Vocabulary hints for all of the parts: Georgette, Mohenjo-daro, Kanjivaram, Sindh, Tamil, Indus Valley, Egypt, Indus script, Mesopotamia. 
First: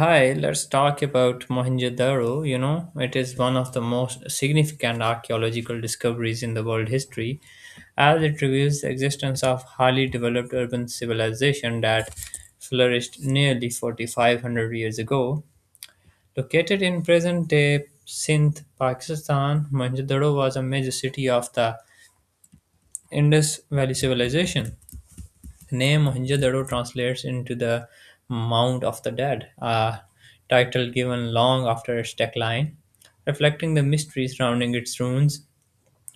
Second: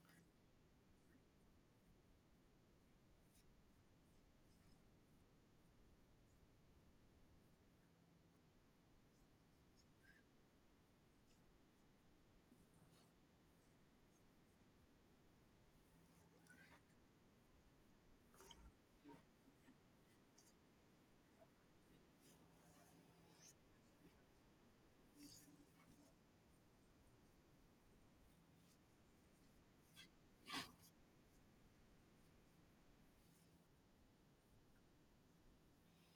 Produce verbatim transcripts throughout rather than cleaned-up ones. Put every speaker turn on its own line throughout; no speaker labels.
Hi, let's talk about Mohenjo-daro. You know, it is one of the most significant archaeological discoveries in the world history, as it reveals the existence of highly developed urban civilization that flourished nearly four thousand five hundred years ago. Located in present-day Sindh, Pakistan, Mohenjo-daro was a major city of the Indus Valley civilization. The name Mohenjo-daro translates into the Mount of the Dead, a title given long after its decline, reflecting the mystery surrounding its ruins.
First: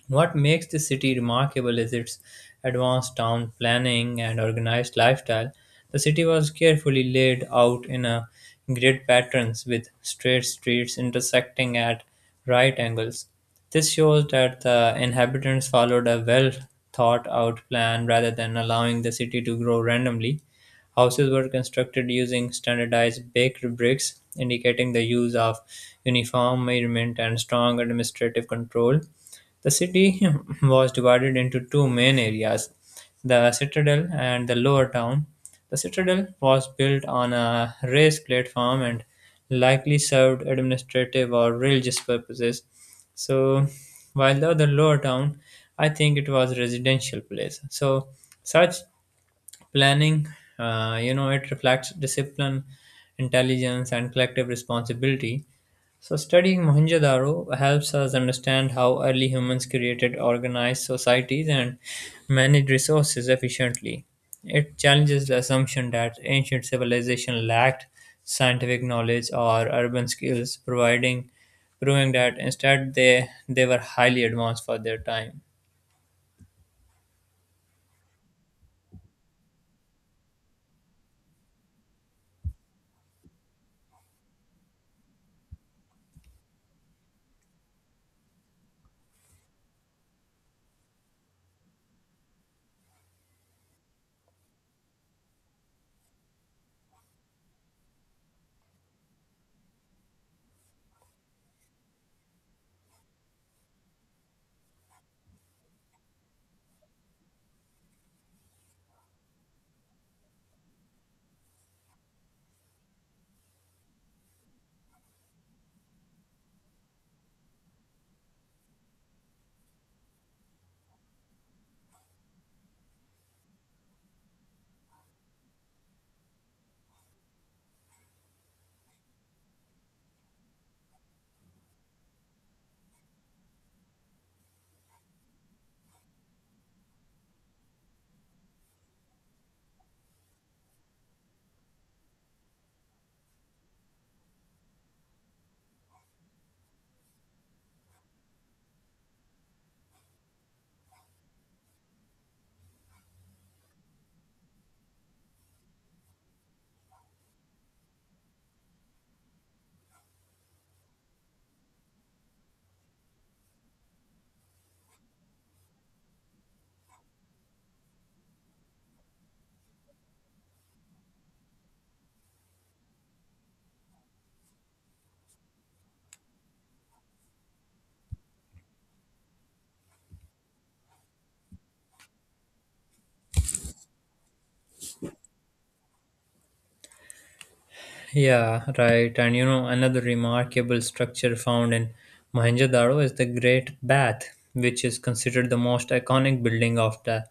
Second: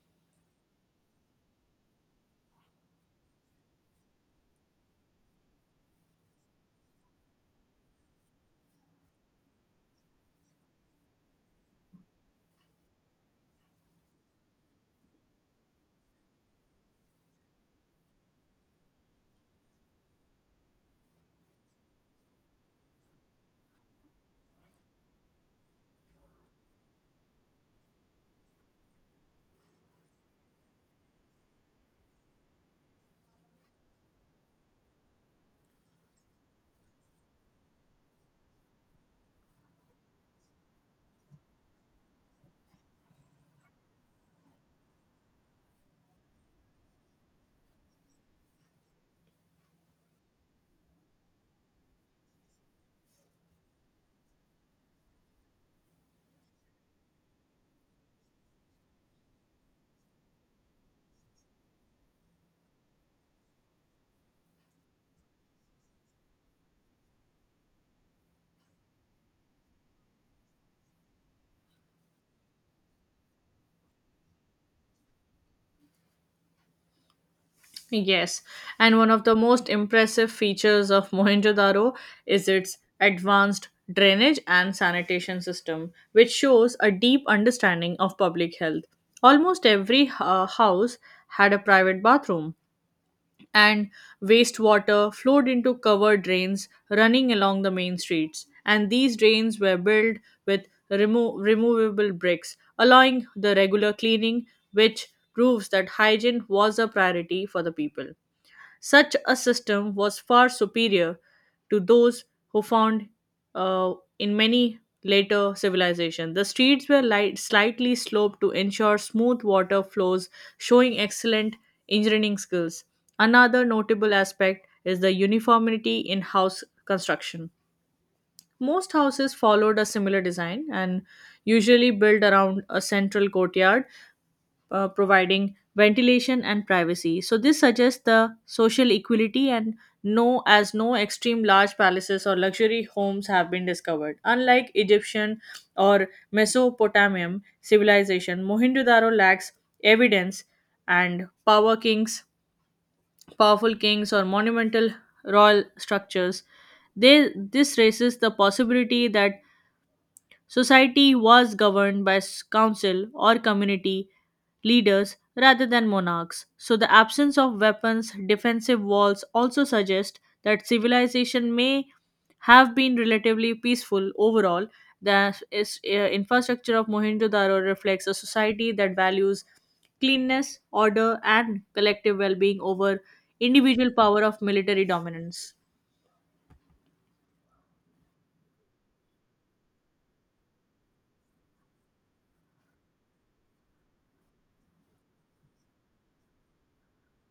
What makes this city remarkable is its advanced town planning and organized lifestyle. The city was carefully laid out in a grid patterns with straight streets intersecting at right angles. This shows that the inhabitants followed a well thought out plan rather than allowing the city to grow randomly. Houses were constructed using standardized baked bricks, indicating the use of uniform measurement and strong administrative control. The city was divided into two main areas, the citadel and the lower town. The citadel was built on a raised platform and likely served administrative or religious purposes. So, while the other lower town, I think it was a residential place. So, such planning, uh, you know, it reflects discipline, intelligence, and collective responsibility. So, studying Mohenjo-daro helps us understand how early humans created organized societies and managed resources efficiently. It challenges the assumption that ancient civilization lacked scientific knowledge or urban skills, providing proving that instead they they were highly advanced for their time.
Yes, and one of the most impressive features of Mohenjo-daro is its advanced drainage and sanitation system, which shows a deep understanding of public health. Almost every uh, house had a private bathroom, and wastewater flowed into covered drains running along the main streets. And these drains were built with remo- removable bricks, allowing the regular cleaning, which proves that hygiene was a priority for the people. Such a system was far superior to those who found uh, in many later civilizations. The streets were light, slightly sloped to ensure smooth water flows, showing excellent engineering skills. Another notable aspect is the uniformity in house construction. Most houses followed a similar design and usually built around a central courtyard, uh, providing ventilation and privacy. So this suggests the social equality and no as no extreme large palaces or luxury homes have been discovered. Unlike Egyptian or Mesopotamian civilization, Mohenjo-daro lacks evidence and power kings, powerful kings or monumental royal structures. They, this raises the possibility that society was governed by s- council or community leaders rather than monarchs, so the absence of weapons, defensive walls also suggest that civilization may have been relatively peaceful overall. The is- uh, infrastructure of Mohenjo-daro reflects a society that values cleanness, order, and collective well-being over individual power of military dominance.
Yeah, right. And you know, another remarkable structure found in Mohenjo-daro is the Great Bath, which is considered the most iconic building of the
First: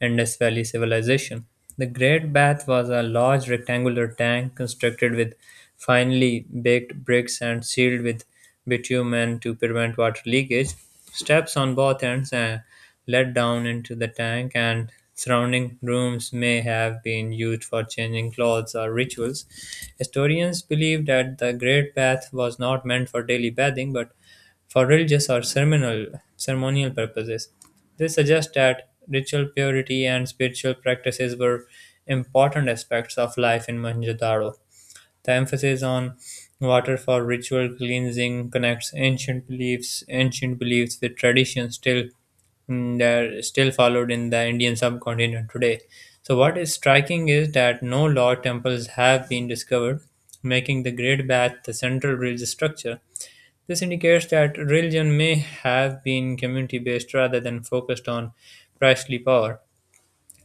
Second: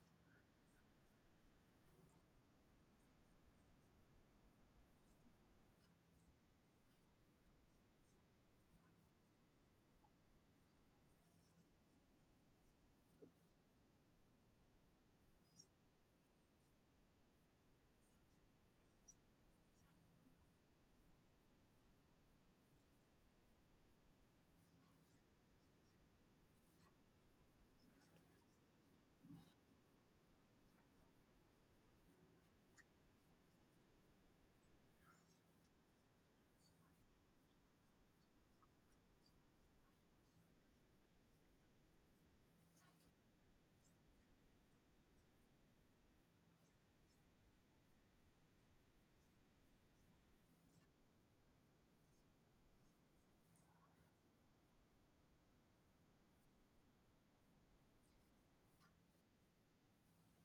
Indus Valley civilization. The Great Bath was a large rectangular tank constructed with finely baked bricks and sealed with bitumen to prevent water leakage. Steps on both ends uh, led down into the tank, and surrounding rooms may have been used for changing clothes or rituals. Historians believe that the Great Bath was not meant for daily bathing but for religious or ceremonial, ceremonial purposes. This suggests that ritual purity and spiritual practices were important aspects of life in Mohenjo-daro. The emphasis on water for ritual cleansing connects ancient beliefs, ancient beliefs with traditions still mm, that are still followed in the Indian subcontinent today. So, what is striking is that no Lord temples have been discovered, making the Great Bath the central religious structure. This indicates that religion may have been community based rather than focused on priestly power.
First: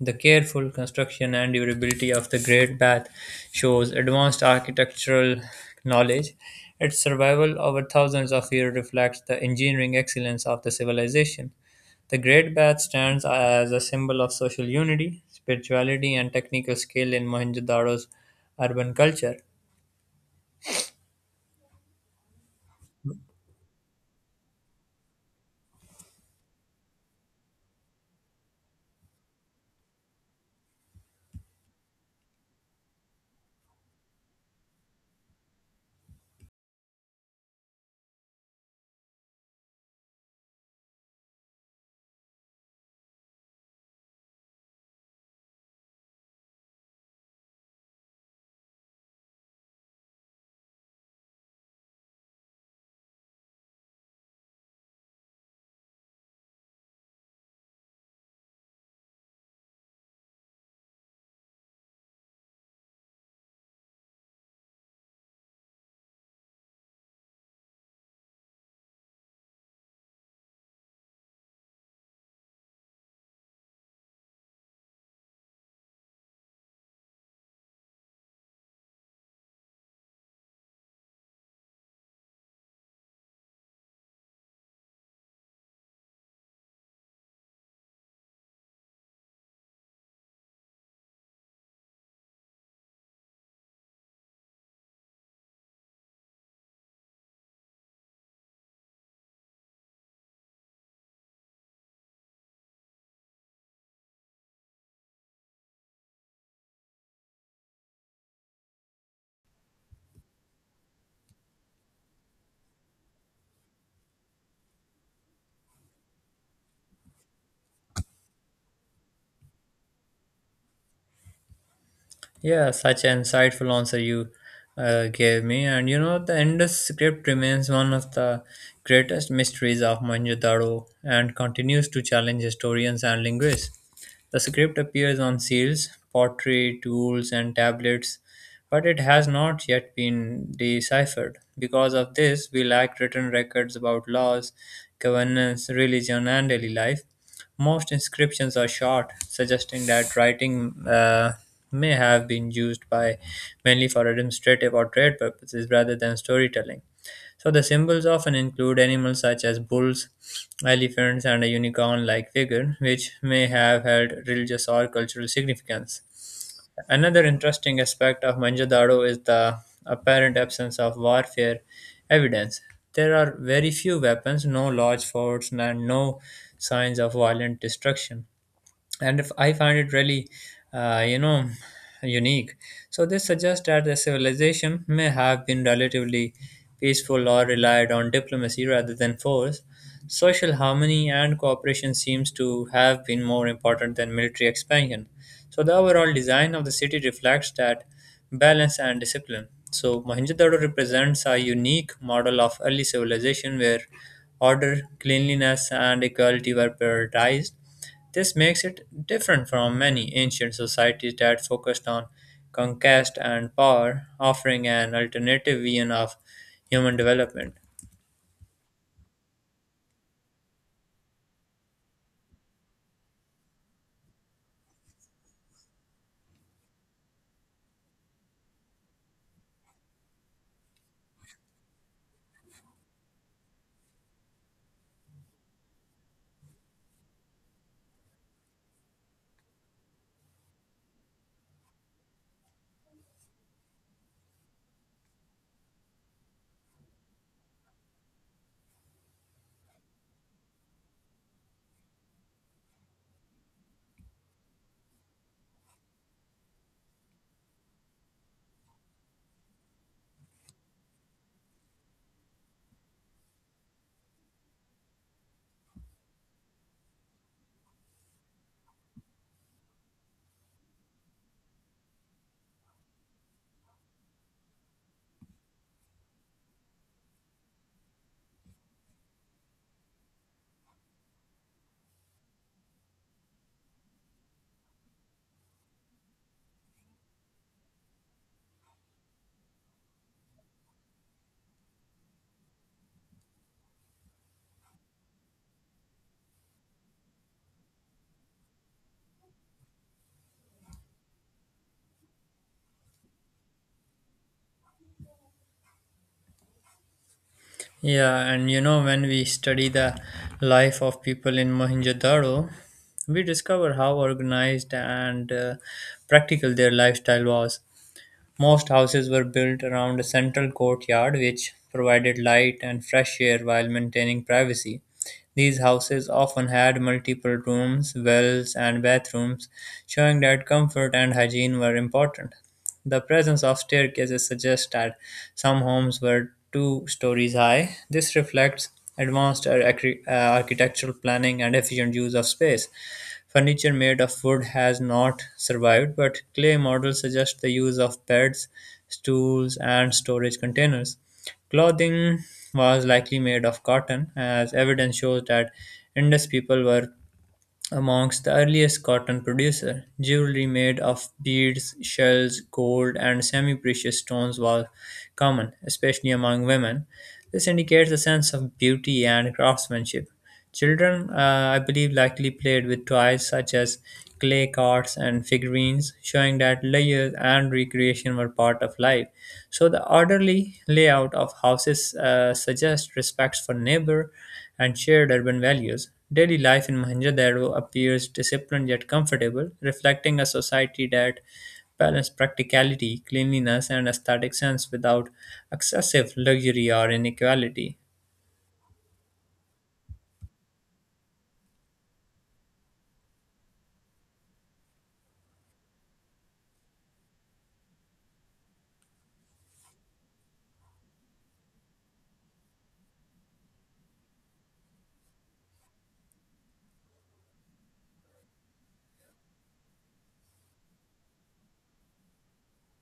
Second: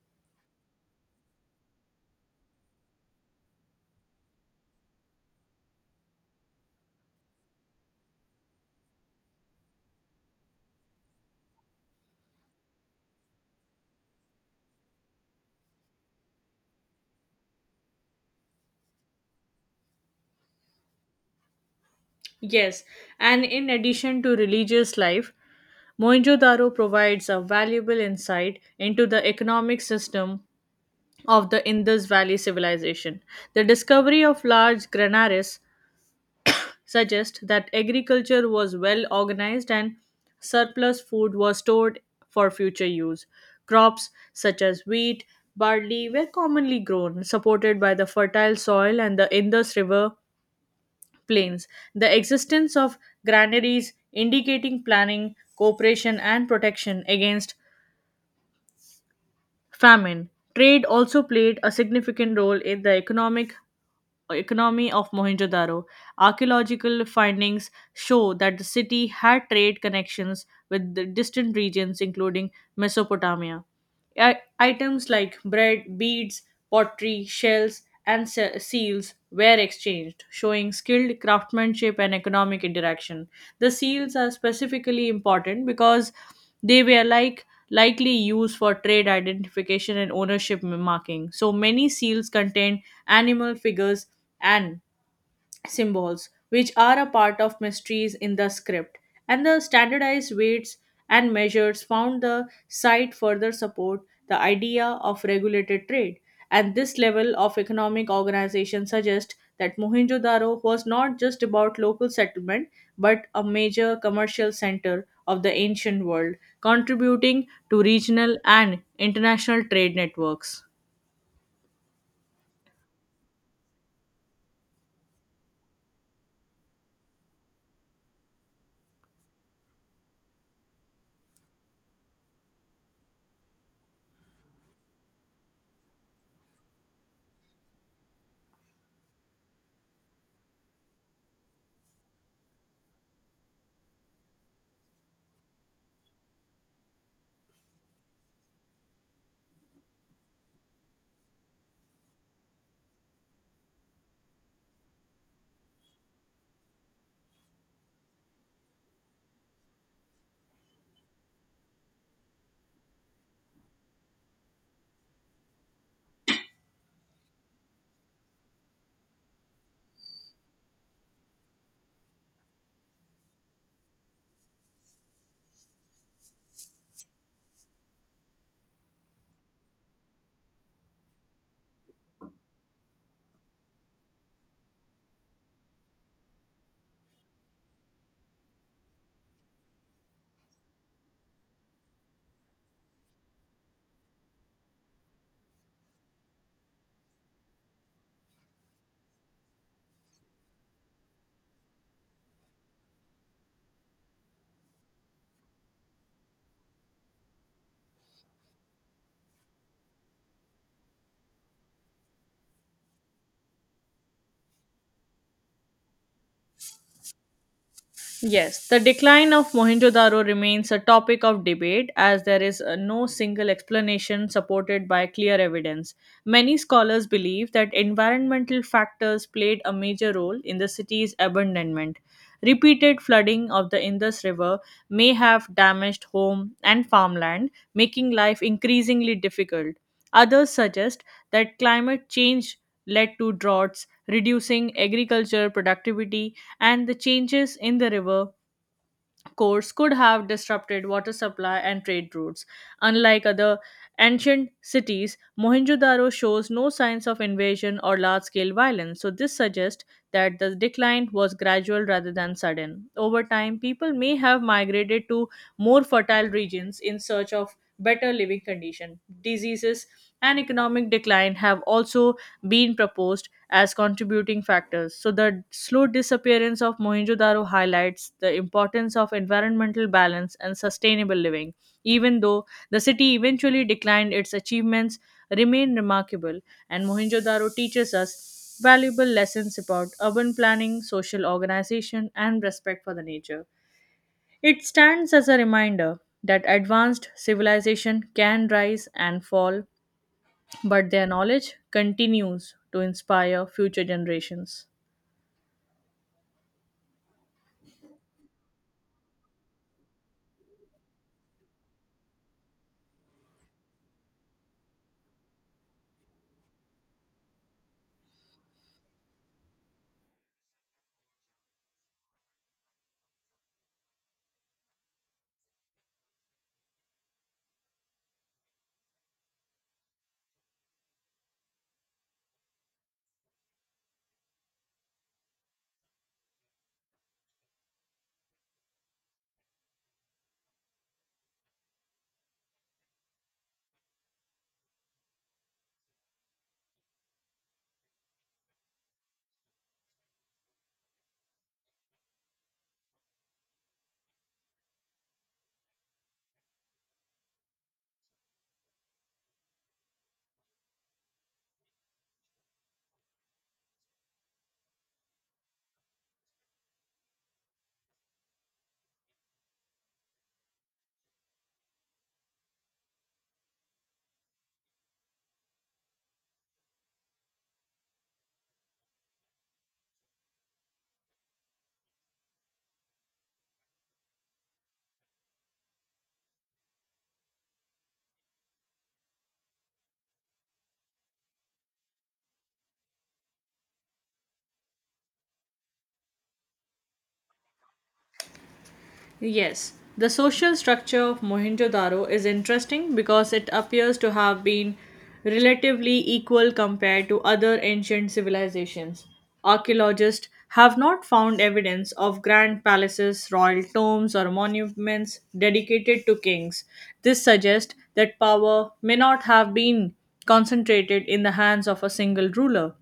The careful construction and durability of the Great Bath shows advanced architectural knowledge. Its survival over thousands of years reflects the engineering excellence of the civilization. The Great Bath stands as a symbol of social unity, spirituality, and technical skill in Mohenjo-daro's urban culture.
Yes, and in addition to religious life, Mohenjo-daro provides a valuable insight into the economic system of the Indus Valley civilization. The discovery of large granaries suggests that agriculture was well organized and surplus food was stored for future use. Crops such as wheat, barley were commonly grown, supported by the fertile soil and the Indus River plains. The existence of granaries indicating planning, cooperation, and protection against famine. Trade also played a significant role in the economic economy of Mohenjo-daro. Archaeological findings show that the city had trade connections with the distant regions, including Mesopotamia. I- items like bread, beads, pottery, shells, and se- seals were exchanged, showing skilled craftsmanship and economic interaction. The seals are specifically important because they were like likely used for trade identification and ownership marking. So many seals contain animal figures and symbols, which are a part of mysteries in the script, and the standardized weights and measures found the site further support the idea of regulated trade. And this level of economic organization suggests that Mohenjo-daro was not just about local settlement, but a major commercial center of the ancient world, contributing to regional and international trade networks.
Yeah, such an insightful answer you uh, gave me. And you know, the Indus script remains one of the greatest mysteries of Mohenjo-daro and continues to challenge historians and linguists. The script appears on seals, pottery, tools, and tablets, but it has not yet been deciphered. Because of this, we lack written records about laws, governance, religion, and daily life. Most inscriptions are short, suggesting that writing uh, may have been used by mainly for administrative or trade purposes rather than storytelling. So the symbols often include animals such as bulls, elephants, and a unicorn like figure, which may have had religious or cultural significance. Another interesting aspect of Manjadaro is the apparent absence of warfare evidence. There are very few weapons, no large forts, and no signs of violent destruction, and if I find it really uh, you know unique. So this suggests that the civilization may have been relatively peaceful or relied on diplomacy rather than force. Social harmony and cooperation seems to have been more important than military expansion. So the overall design of the city reflects that balance and discipline. So Mohenjo-daro represents a unique model of early civilization where order, cleanliness, and equality were prioritized. This makes it different from many ancient societies that focused on conquest and power, offering an alternative vision of human development.
Yes, the decline of Mohenjo-daro remains a topic of debate as there is uh, no single explanation supported by clear evidence. Many scholars believe that environmental factors played a major role in the city's abandonment. Repeated flooding of the Indus River may have damaged home and farmland, making life increasingly difficult. Others suggest that climate change led to droughts, reducing agriculture productivity, and the changes in the river course could have disrupted water supply and trade routes. Unlike other ancient cities, Mohenjo-daro shows no signs of invasion or large-scale violence, so this suggests that the decline was gradual rather than sudden. Over time, people may have migrated to more fertile regions in search of better living conditions. Diseases and economic decline have also been proposed as contributing factors. So, the slow disappearance of Mohenjo Daro highlights the importance of environmental balance and sustainable living. Even though the city eventually declined, its achievements remain remarkable, and Mohenjo Daro teaches us valuable lessons about urban planning, social organization, and respect for the nature. It stands as a reminder that advanced civilization can rise and fall, but their knowledge continues to inspire future generations.
Yeah, and you know, when we study the life of people in Mohenjo-daro, we discover how organized and uh, practical their lifestyle was. Most houses were built around a central courtyard which provided light and fresh air while maintaining privacy. These houses often had multiple rooms, wells, and bathrooms, showing that comfort and hygiene were important. The presence of staircases suggests that some homes were two stories high. This reflects advanced ar- acri- uh, architectural planning and efficient use of space. Furniture made of wood has not survived, but clay models suggest the use of beds, stools, and storage containers. Clothing was likely made of cotton, as evidence shows that Indus people were amongst the earliest cotton producers. Jewelry made of beads, shells, gold, and semi-precious stones was common, especially among women. This indicates a sense of beauty and craftsmanship. Children, uh, I believe, likely played with toys such as clay carts and figurines, showing that leisure and recreation were part of life. So the orderly layout of houses uh, suggests respect for neighbor and shared urban values. Daily life in Mohenjo-daro appears disciplined yet comfortable, reflecting a society that balanced practicality, cleanliness, and aesthetic sense without excessive luxury or inequality.
Yes, the social structure of Mohenjo-daro is interesting because it appears to have been relatively equal compared to other ancient civilizations. Archaeologists have not found evidence of grand palaces, royal tombs, or monuments dedicated to kings. This suggests that power may not have been concentrated in the hands of a single ruler.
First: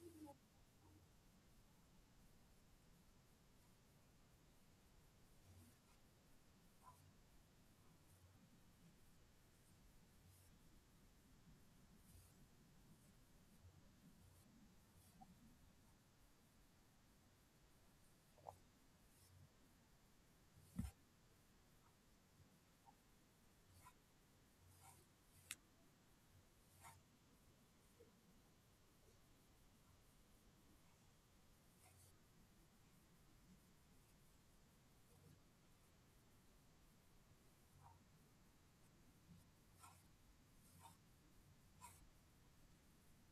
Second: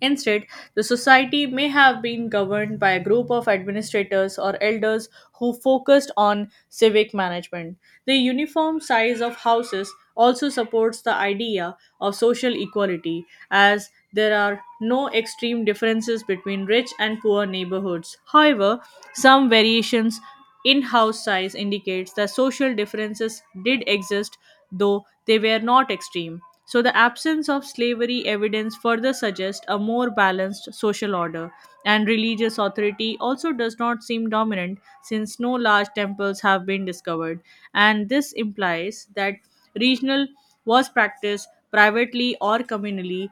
Instead, the society may have been governed by a group of administrators or elders who focused on civic management. The uniform size of houses also supports the idea of social equality, as there are no extreme differences between rich and poor neighborhoods. However, some variations in house size indicates that social differences did exist, though they were not extreme. So, the absence of slavery evidence further suggests a more balanced social order, and religious authority also does not seem dominant since no large temples have been discovered. And this implies that regional was practiced privately or communally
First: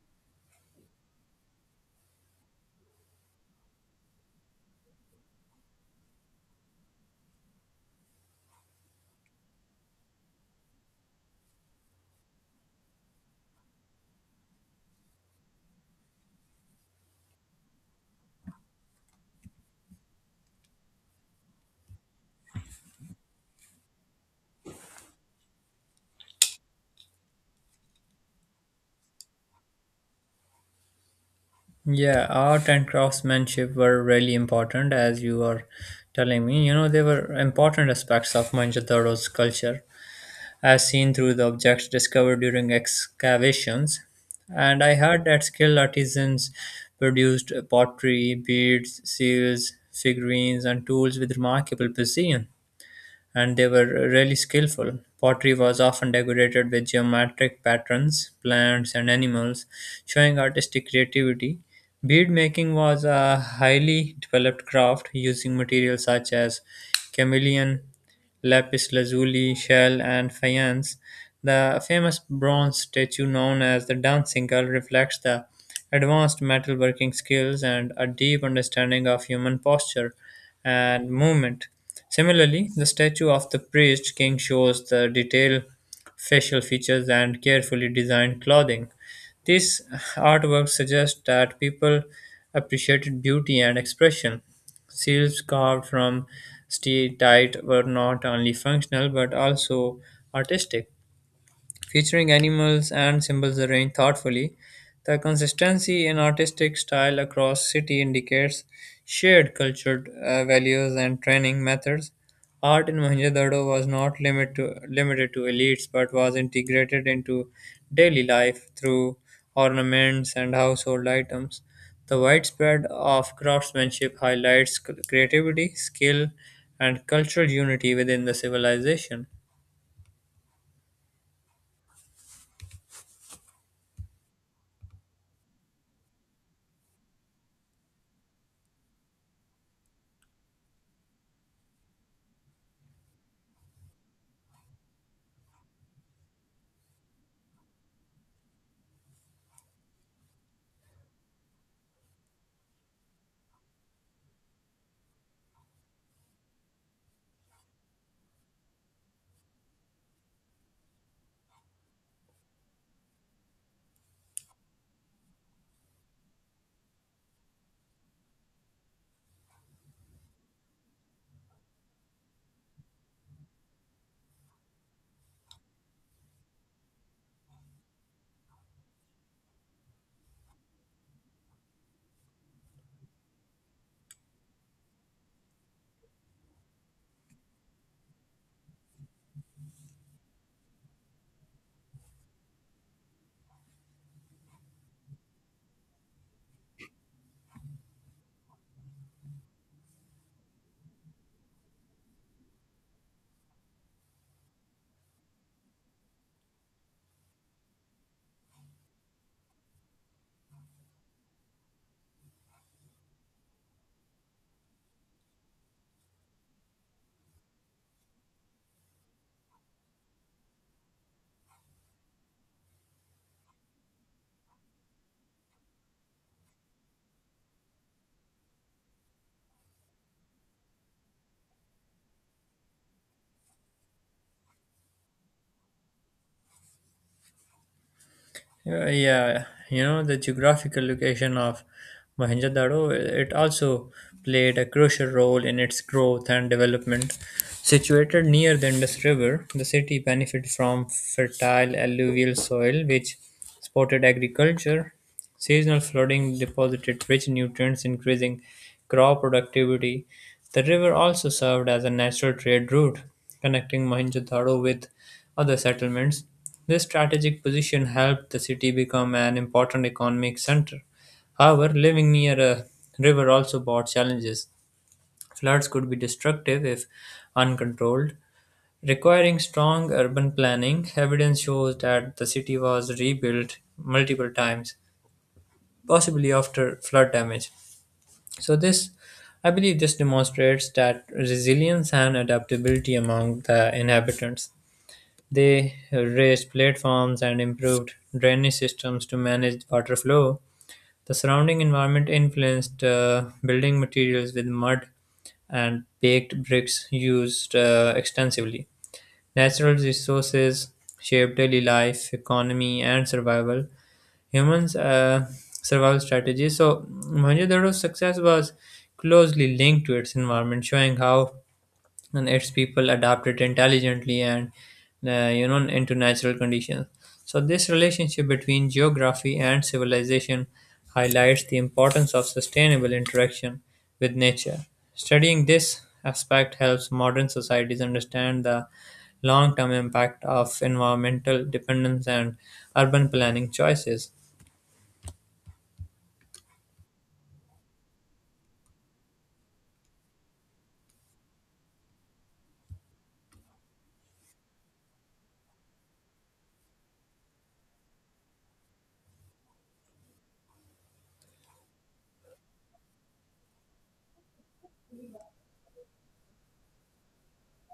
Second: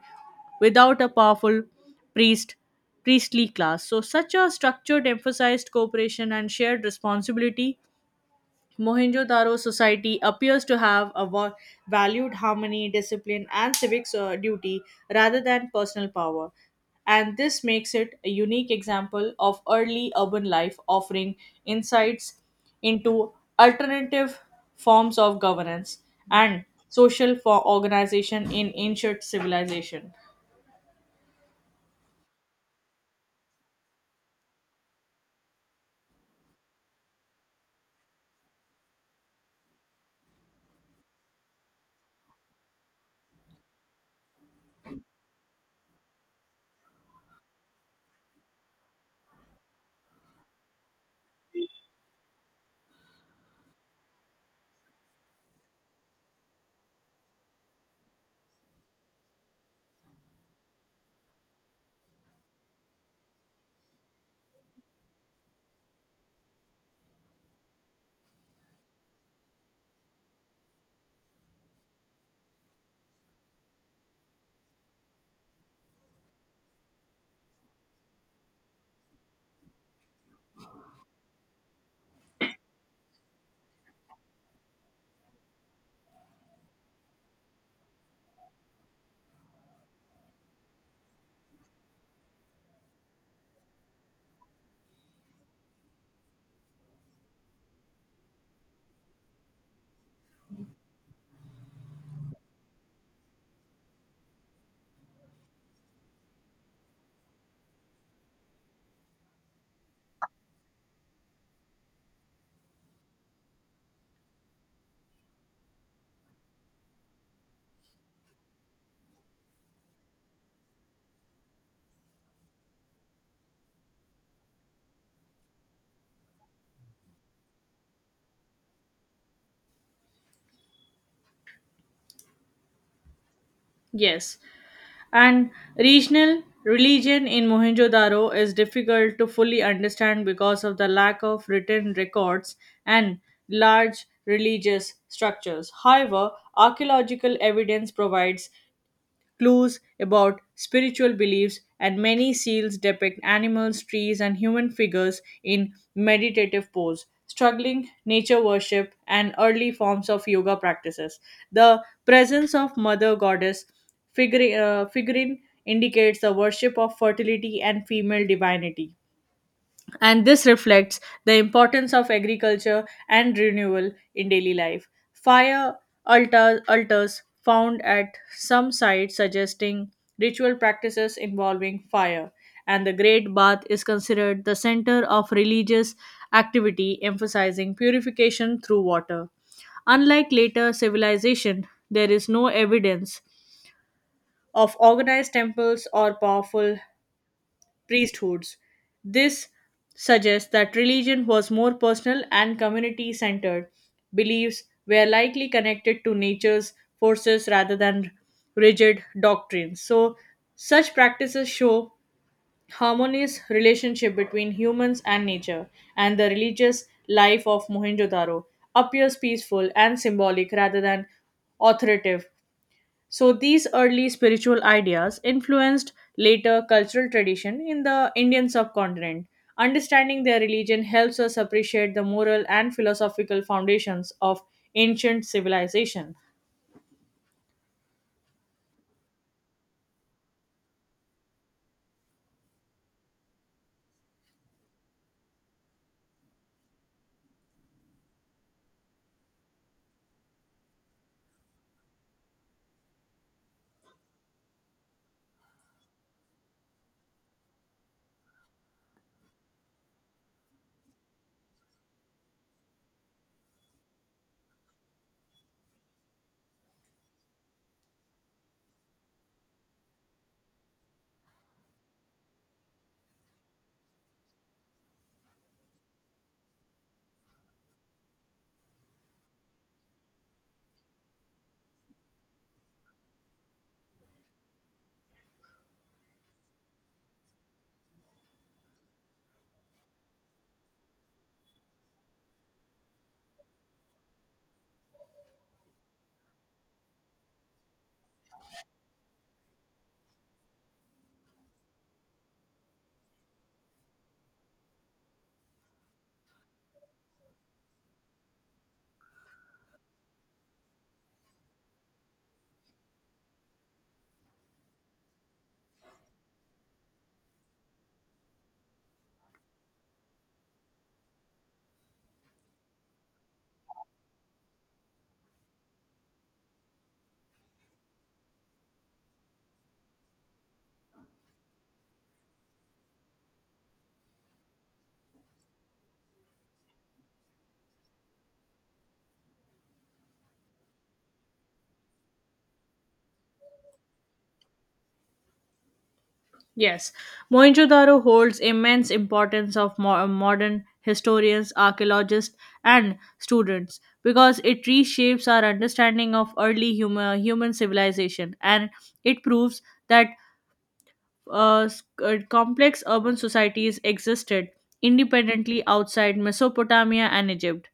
without a powerful priest priestly class. So such a structured emphasized cooperation and shared responsibility. Mohenjo-daro society appears to have a wa- valued harmony, discipline, and civic, uh, duty rather than personal power, and this makes it a unique example of early urban life, offering insights into alternative forms of governance and social for organization in ancient civilization.
Yeah, art and craftsmanship were really important, as you are telling me. You know, they were important aspects of Mohenjo-daro's culture, as seen through the objects discovered during excavations. And I heard that skilled artisans produced pottery, beads, seals, figurines, and tools with remarkable precision, and they were really skillful. Pottery was often decorated with geometric patterns, plants, and animals, showing artistic creativity. Bead making was a highly developed craft using materials such as chameleon, lapis lazuli, shell, and faience. The famous bronze statue known as the Dancing Girl reflects the advanced metalworking skills and a deep understanding of human posture and movement. Similarly, the statue of the priest king shows the detailed facial features and carefully designed clothing. These artworks suggest that people appreciated beauty and expression. Shields carved from steatite were not only functional but also artistic, featuring animals and symbols arranged thoughtfully. The consistency in artistic style across city indicates shared cultural uh, values and training methods. Art in Mohenjo-daro was not limit to, limited to elites but was integrated into daily life through ornaments and household items. The widespread of craftsmanship highlights c- creativity, skill, and cultural unity within the civilization.
Yes. And regional religion in Mohenjo Daro is difficult to fully understand because of the lack of written records and large religious structures. However, archaeological evidence provides clues about spiritual beliefs, and many seals depict animals, trees, and human figures in meditative pose, struggling nature worship, and early forms of yoga practices. The presence of Mother Goddess figure, uh, figurine indicates the worship of fertility and female divinity and this reflects the importance of agriculture and renewal in daily life. Fire altar, altars found at some sites suggesting ritual practices involving fire, and the Great Bath is considered the center of religious activity emphasizing purification through water. Unlike later civilization, there is no evidence of organized temples or powerful priesthoods. This suggests that religion was more personal and community centered. Beliefs were likely connected to nature's forces rather than rigid doctrines. So, such practices show harmonious relationship between humans and nature, and the religious life of Mohenjo-daro appears peaceful and symbolic rather than authoritative. So these early spiritual ideas influenced later cultural tradition in the Indian subcontinent. Understanding their religion helps us appreciate the moral and philosophical foundations of ancient civilization.
Yeah, yeah, you know, the geographical location of Mohenjo-daro, it also played a crucial role in its growth and development. Situated near the Indus River, the city benefited from fertile alluvial soil which supported agriculture. Seasonal flooding deposited rich nutrients, increasing crop productivity. The river also served as a natural trade route, connecting Mohenjo-daro with other settlements. This strategic position helped the city become an important economic center. However, living near a river also brought challenges. Floods could be destructive if uncontrolled, requiring strong urban planning. Evidence shows that the city was rebuilt multiple times, possibly after flood damage. So this I believe this demonstrates that resilience and adaptability among the inhabitants. They raised platforms and improved drainage systems to manage water flow. The surrounding environment influenced uh, building materials, with mud and baked bricks used uh, extensively. Natural resources shape daily life, economy, and survival. Humans' uh, survival strategies. So, Mohenjo-daro's success was closely linked to its environment, showing how and its people adapted intelligently and uh, you know into natural conditions. So this relationship between geography and civilization highlights the importance of sustainable interaction with nature. Studying this aspect helps modern societies understand the long-term impact of environmental dependence and urban planning choices.
Yes, Mohenjo-daro holds immense importance of mo- uh, modern historians, archaeologists, and students because it reshapes our understanding of early human, human civilization and it proves that uh, s- uh, complex urban societies existed independently outside Mesopotamia and Egypt.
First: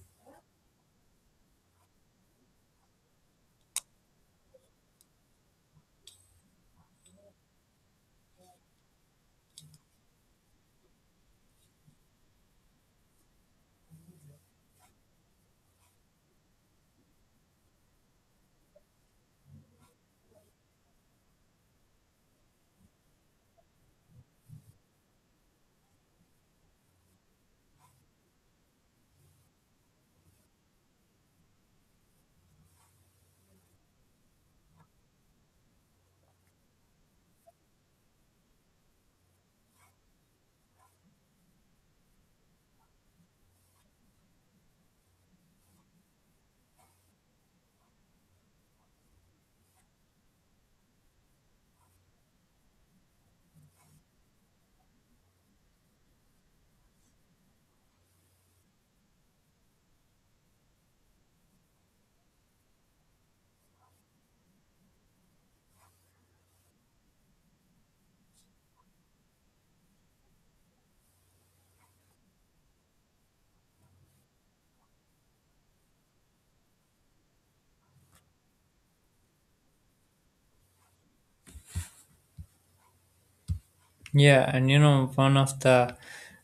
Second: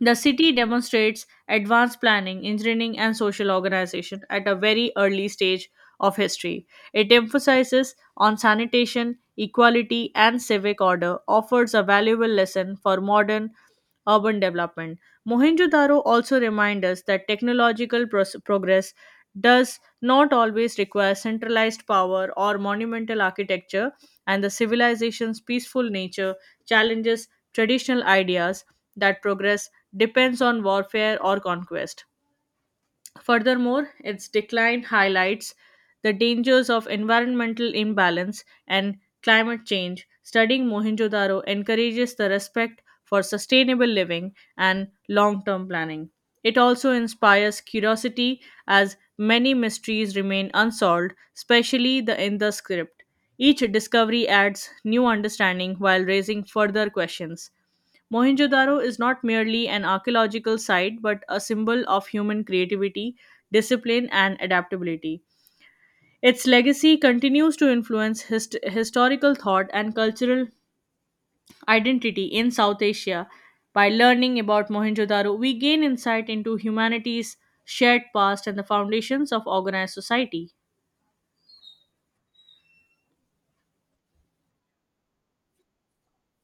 The city demonstrates advanced planning, engineering, and social organization at a very early stage of history. It emphasizes on sanitation, equality, and civic order, offers a valuable lesson for modern urban development. Mohenjo-daro also reminds us that technological pros- progress does not always require centralized power or monumental architecture, and the civilization's peaceful nature challenges traditional ideas that progress depends on warfare or conquest. Furthermore, its decline highlights the dangers of environmental imbalance and climate change. Studying Mohenjo-daro encourages the respect for sustainable living and long-term planning. It also inspires curiosity as many mysteries remain unsolved, especially the in the script. Each discovery adds new understanding while raising further questions. Mohenjo-daro is not merely an archaeological site but a symbol of human creativity discipline, and adaptability. Its legacy continues to influence hist- historical thought and cultural identity in South Asia. By learning about Mohenjo-daro, we gain insight into humanity's shared past and the foundations of organized society.
Yeah, and you know, one of the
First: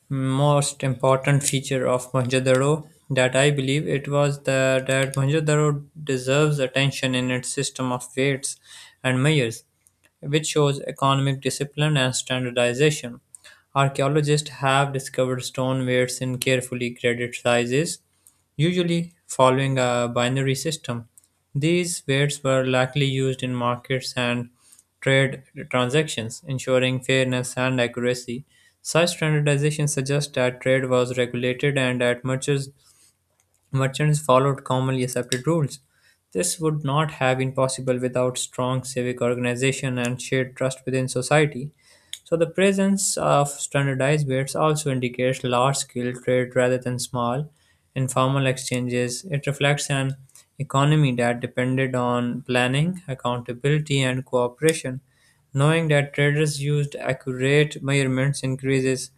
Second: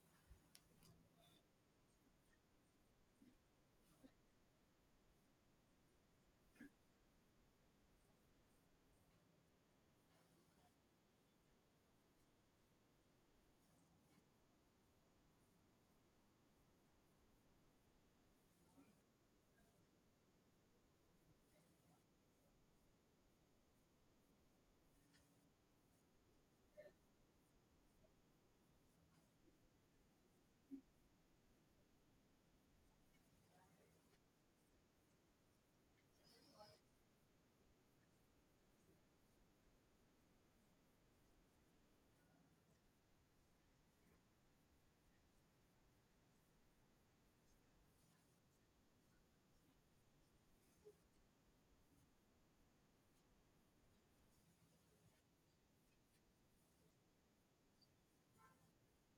most important feature of Mohenjo-daro that I believe it was the that Mohenjo-daro deserves attention in its system of weights and measures, which shows economic discipline and standardization. Archaeologists have discovered stone weights in carefully graded sizes, usually following a binary system. These weights were likely used in markets and trade transactions, ensuring fairness and accuracy. Such standardization suggests that trade was regulated and that mergers Merchants followed commonly accepted rules. This would not have been possible without strong civic organization and shared trust within society. So, the presence of standardized bids also indicates large scale trade rather than small, informal exchanges. It reflects an economy that depended on planning, accountability, and cooperation. Knowing that traders used accurate measurements increases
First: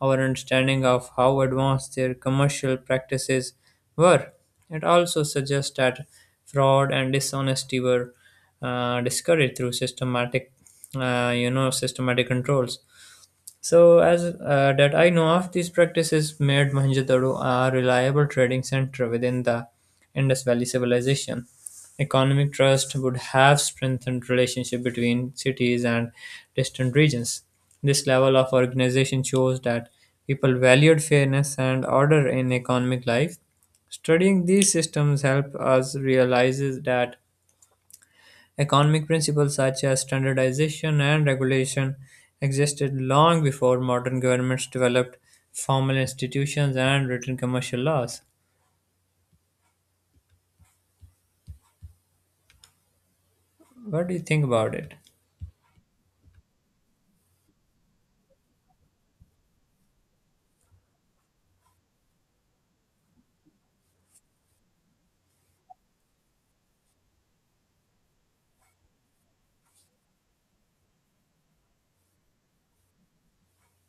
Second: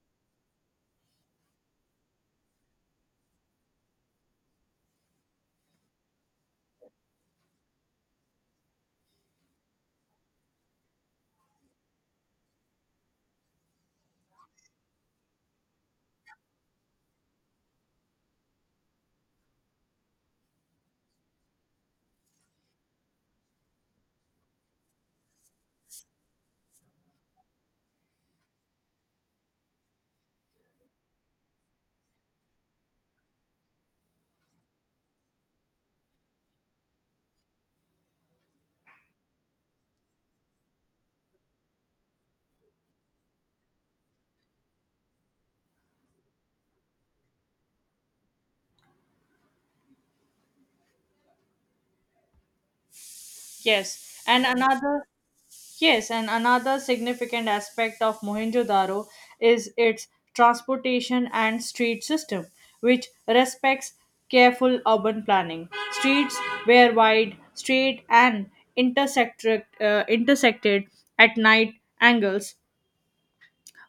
our understanding of how advanced their commercial practices were. It also suggests that fraud and dishonesty were uh, discouraged through systematic, uh, you know, systematic controls. So, as uh, that I know of, these practices made Mohenjo-daro a reliable trading center within the Indus Valley civilization. Economic trust would have strengthened relationship between cities and distant regions. This level of organization shows that people valued fairness and order in economic life. Studying these systems help us realize that economic principles such as standardization and regulation existed long before modern governments developed formal institutions and written commercial laws. What do you
Yes,
think
and
about it?
another Yes, and another significant aspect of Mohenjo-daro is its transportation and street system, which respects careful urban planning. Streets were wide, straight, and intersected, uh, intersected at night angles,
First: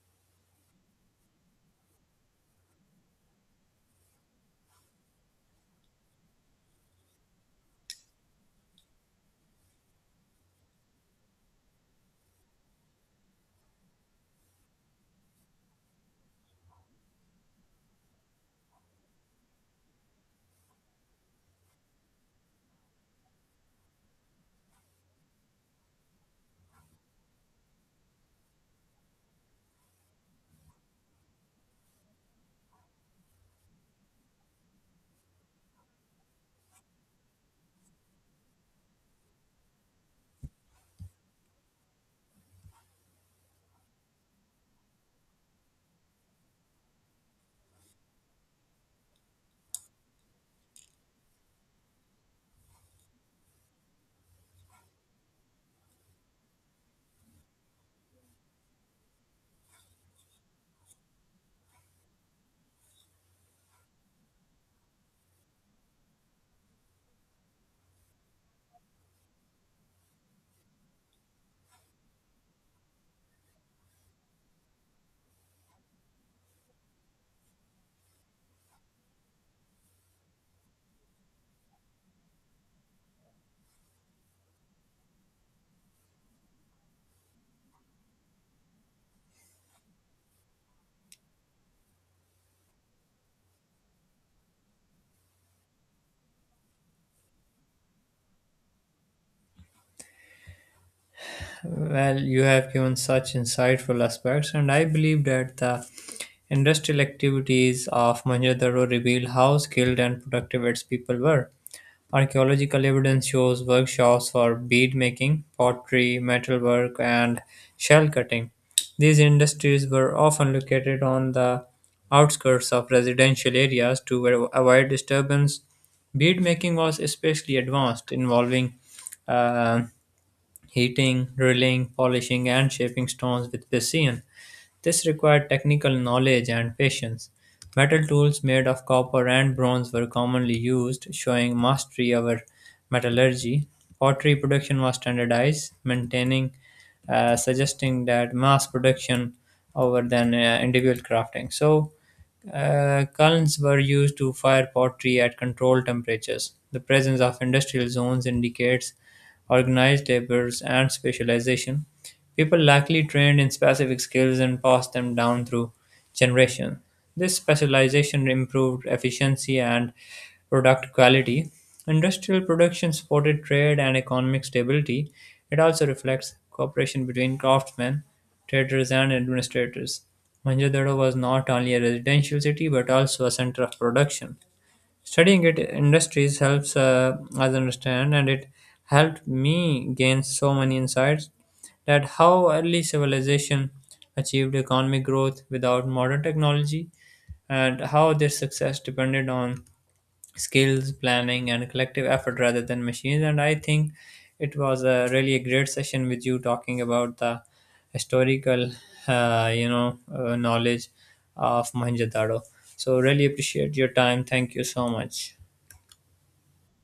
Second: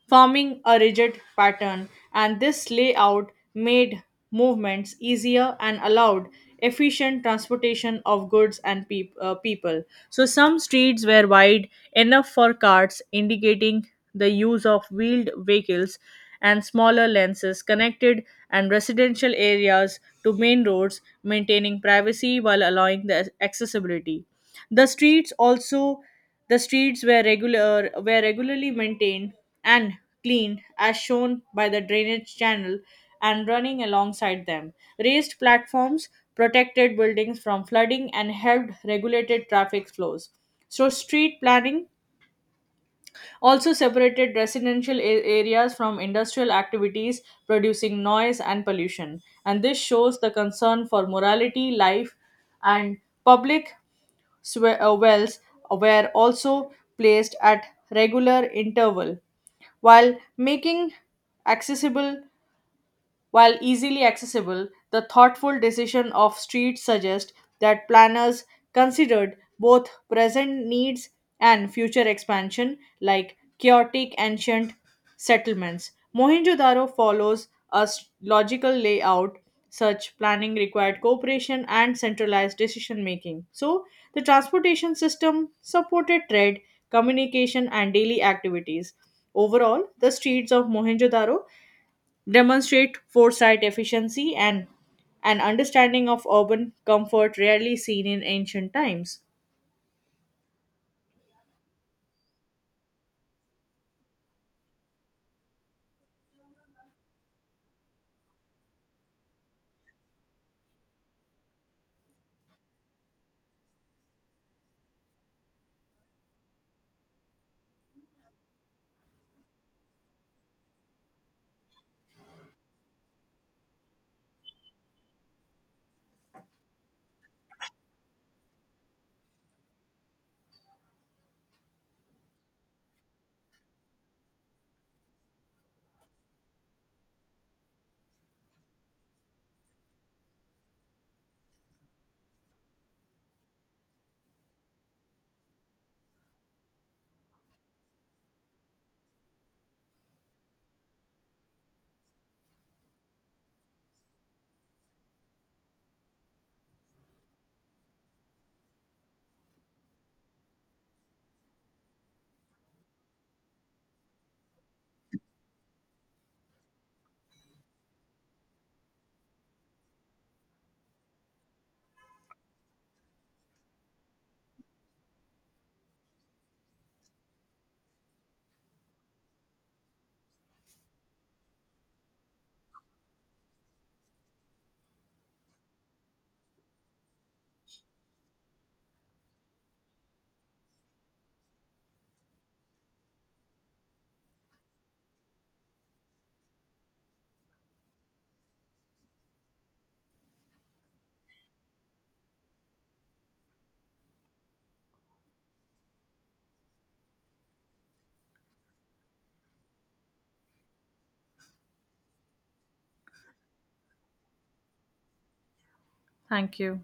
forming a rigid pattern, and this layout made movements easier and allowed efficient transportation of goods and peop- uh, people. So, some streets were wide enough for carts, indicating the use of wheeled vehicles and smaller lenses connected and residential areas to main roads, maintaining privacy while allowing the accessibility. The streets also the streets were regular were regularly maintained and cleaned as shown by the drainage channel and running alongside them. Raised platforms protected buildings from flooding and helped regulated traffic flows. So street planning also separated residential a- areas from industrial activities producing noise and pollution and this shows the concern for morality life and public swe- uh, wells were also placed at regular interval while making accessible while easily accessible, the thoughtful decision of streets suggests that planners considered both present needs and future expansion, like chaotic ancient settlements. Mohenjo-daro follows a s- logical layout. Such planning required cooperation and centralized decision making. So, the transportation system supported trade, communication, and daily activities. Overall, the streets of Mohenjo-daro demonstrate foresight, efficiency, and an understanding of urban comfort rarely seen in ancient times.
Well, you have given such insightful aspects, and I believe that the industrial activities of Mohenjo-daro reveal how skilled and productive its people were. Archaeological evidence shows workshops for bead making, pottery, metalwork, and shell cutting. These industries were often located on the outskirts of residential areas to a- avoid disturbance. Bead making was especially advanced, involving uh, heating, drilling, polishing, and shaping stones with precision. This required technical knowledge and patience. Metal tools made of copper and bronze were commonly used, showing mastery over metallurgy. Pottery production was standardized, maintaining, uh, suggesting that mass production over than uh, individual crafting. So, uh, kilns were used to fire pottery at controlled temperatures. The presence of industrial zones indicates organized labors and specialization. People likely trained in specific skills and passed them down through generations. This specialization improved efficiency and product quality. Industrial production supported trade and economic stability. It also reflects cooperation between craftsmen, traders, and administrators. Mohenjo-daro was not only a residential city but also a center of production. Studying it industries helps uh, us understand, and it helped me gain so many insights that how early civilization achieved economic growth without modern technology, and how their success depended on skills, planning, and collective effort rather than machines. And I think it was a really a great session with you talking about the historical, uh, you know, uh, knowledge of Mohenjo-daro. So really appreciate your time. Thank you so much.
Thank you.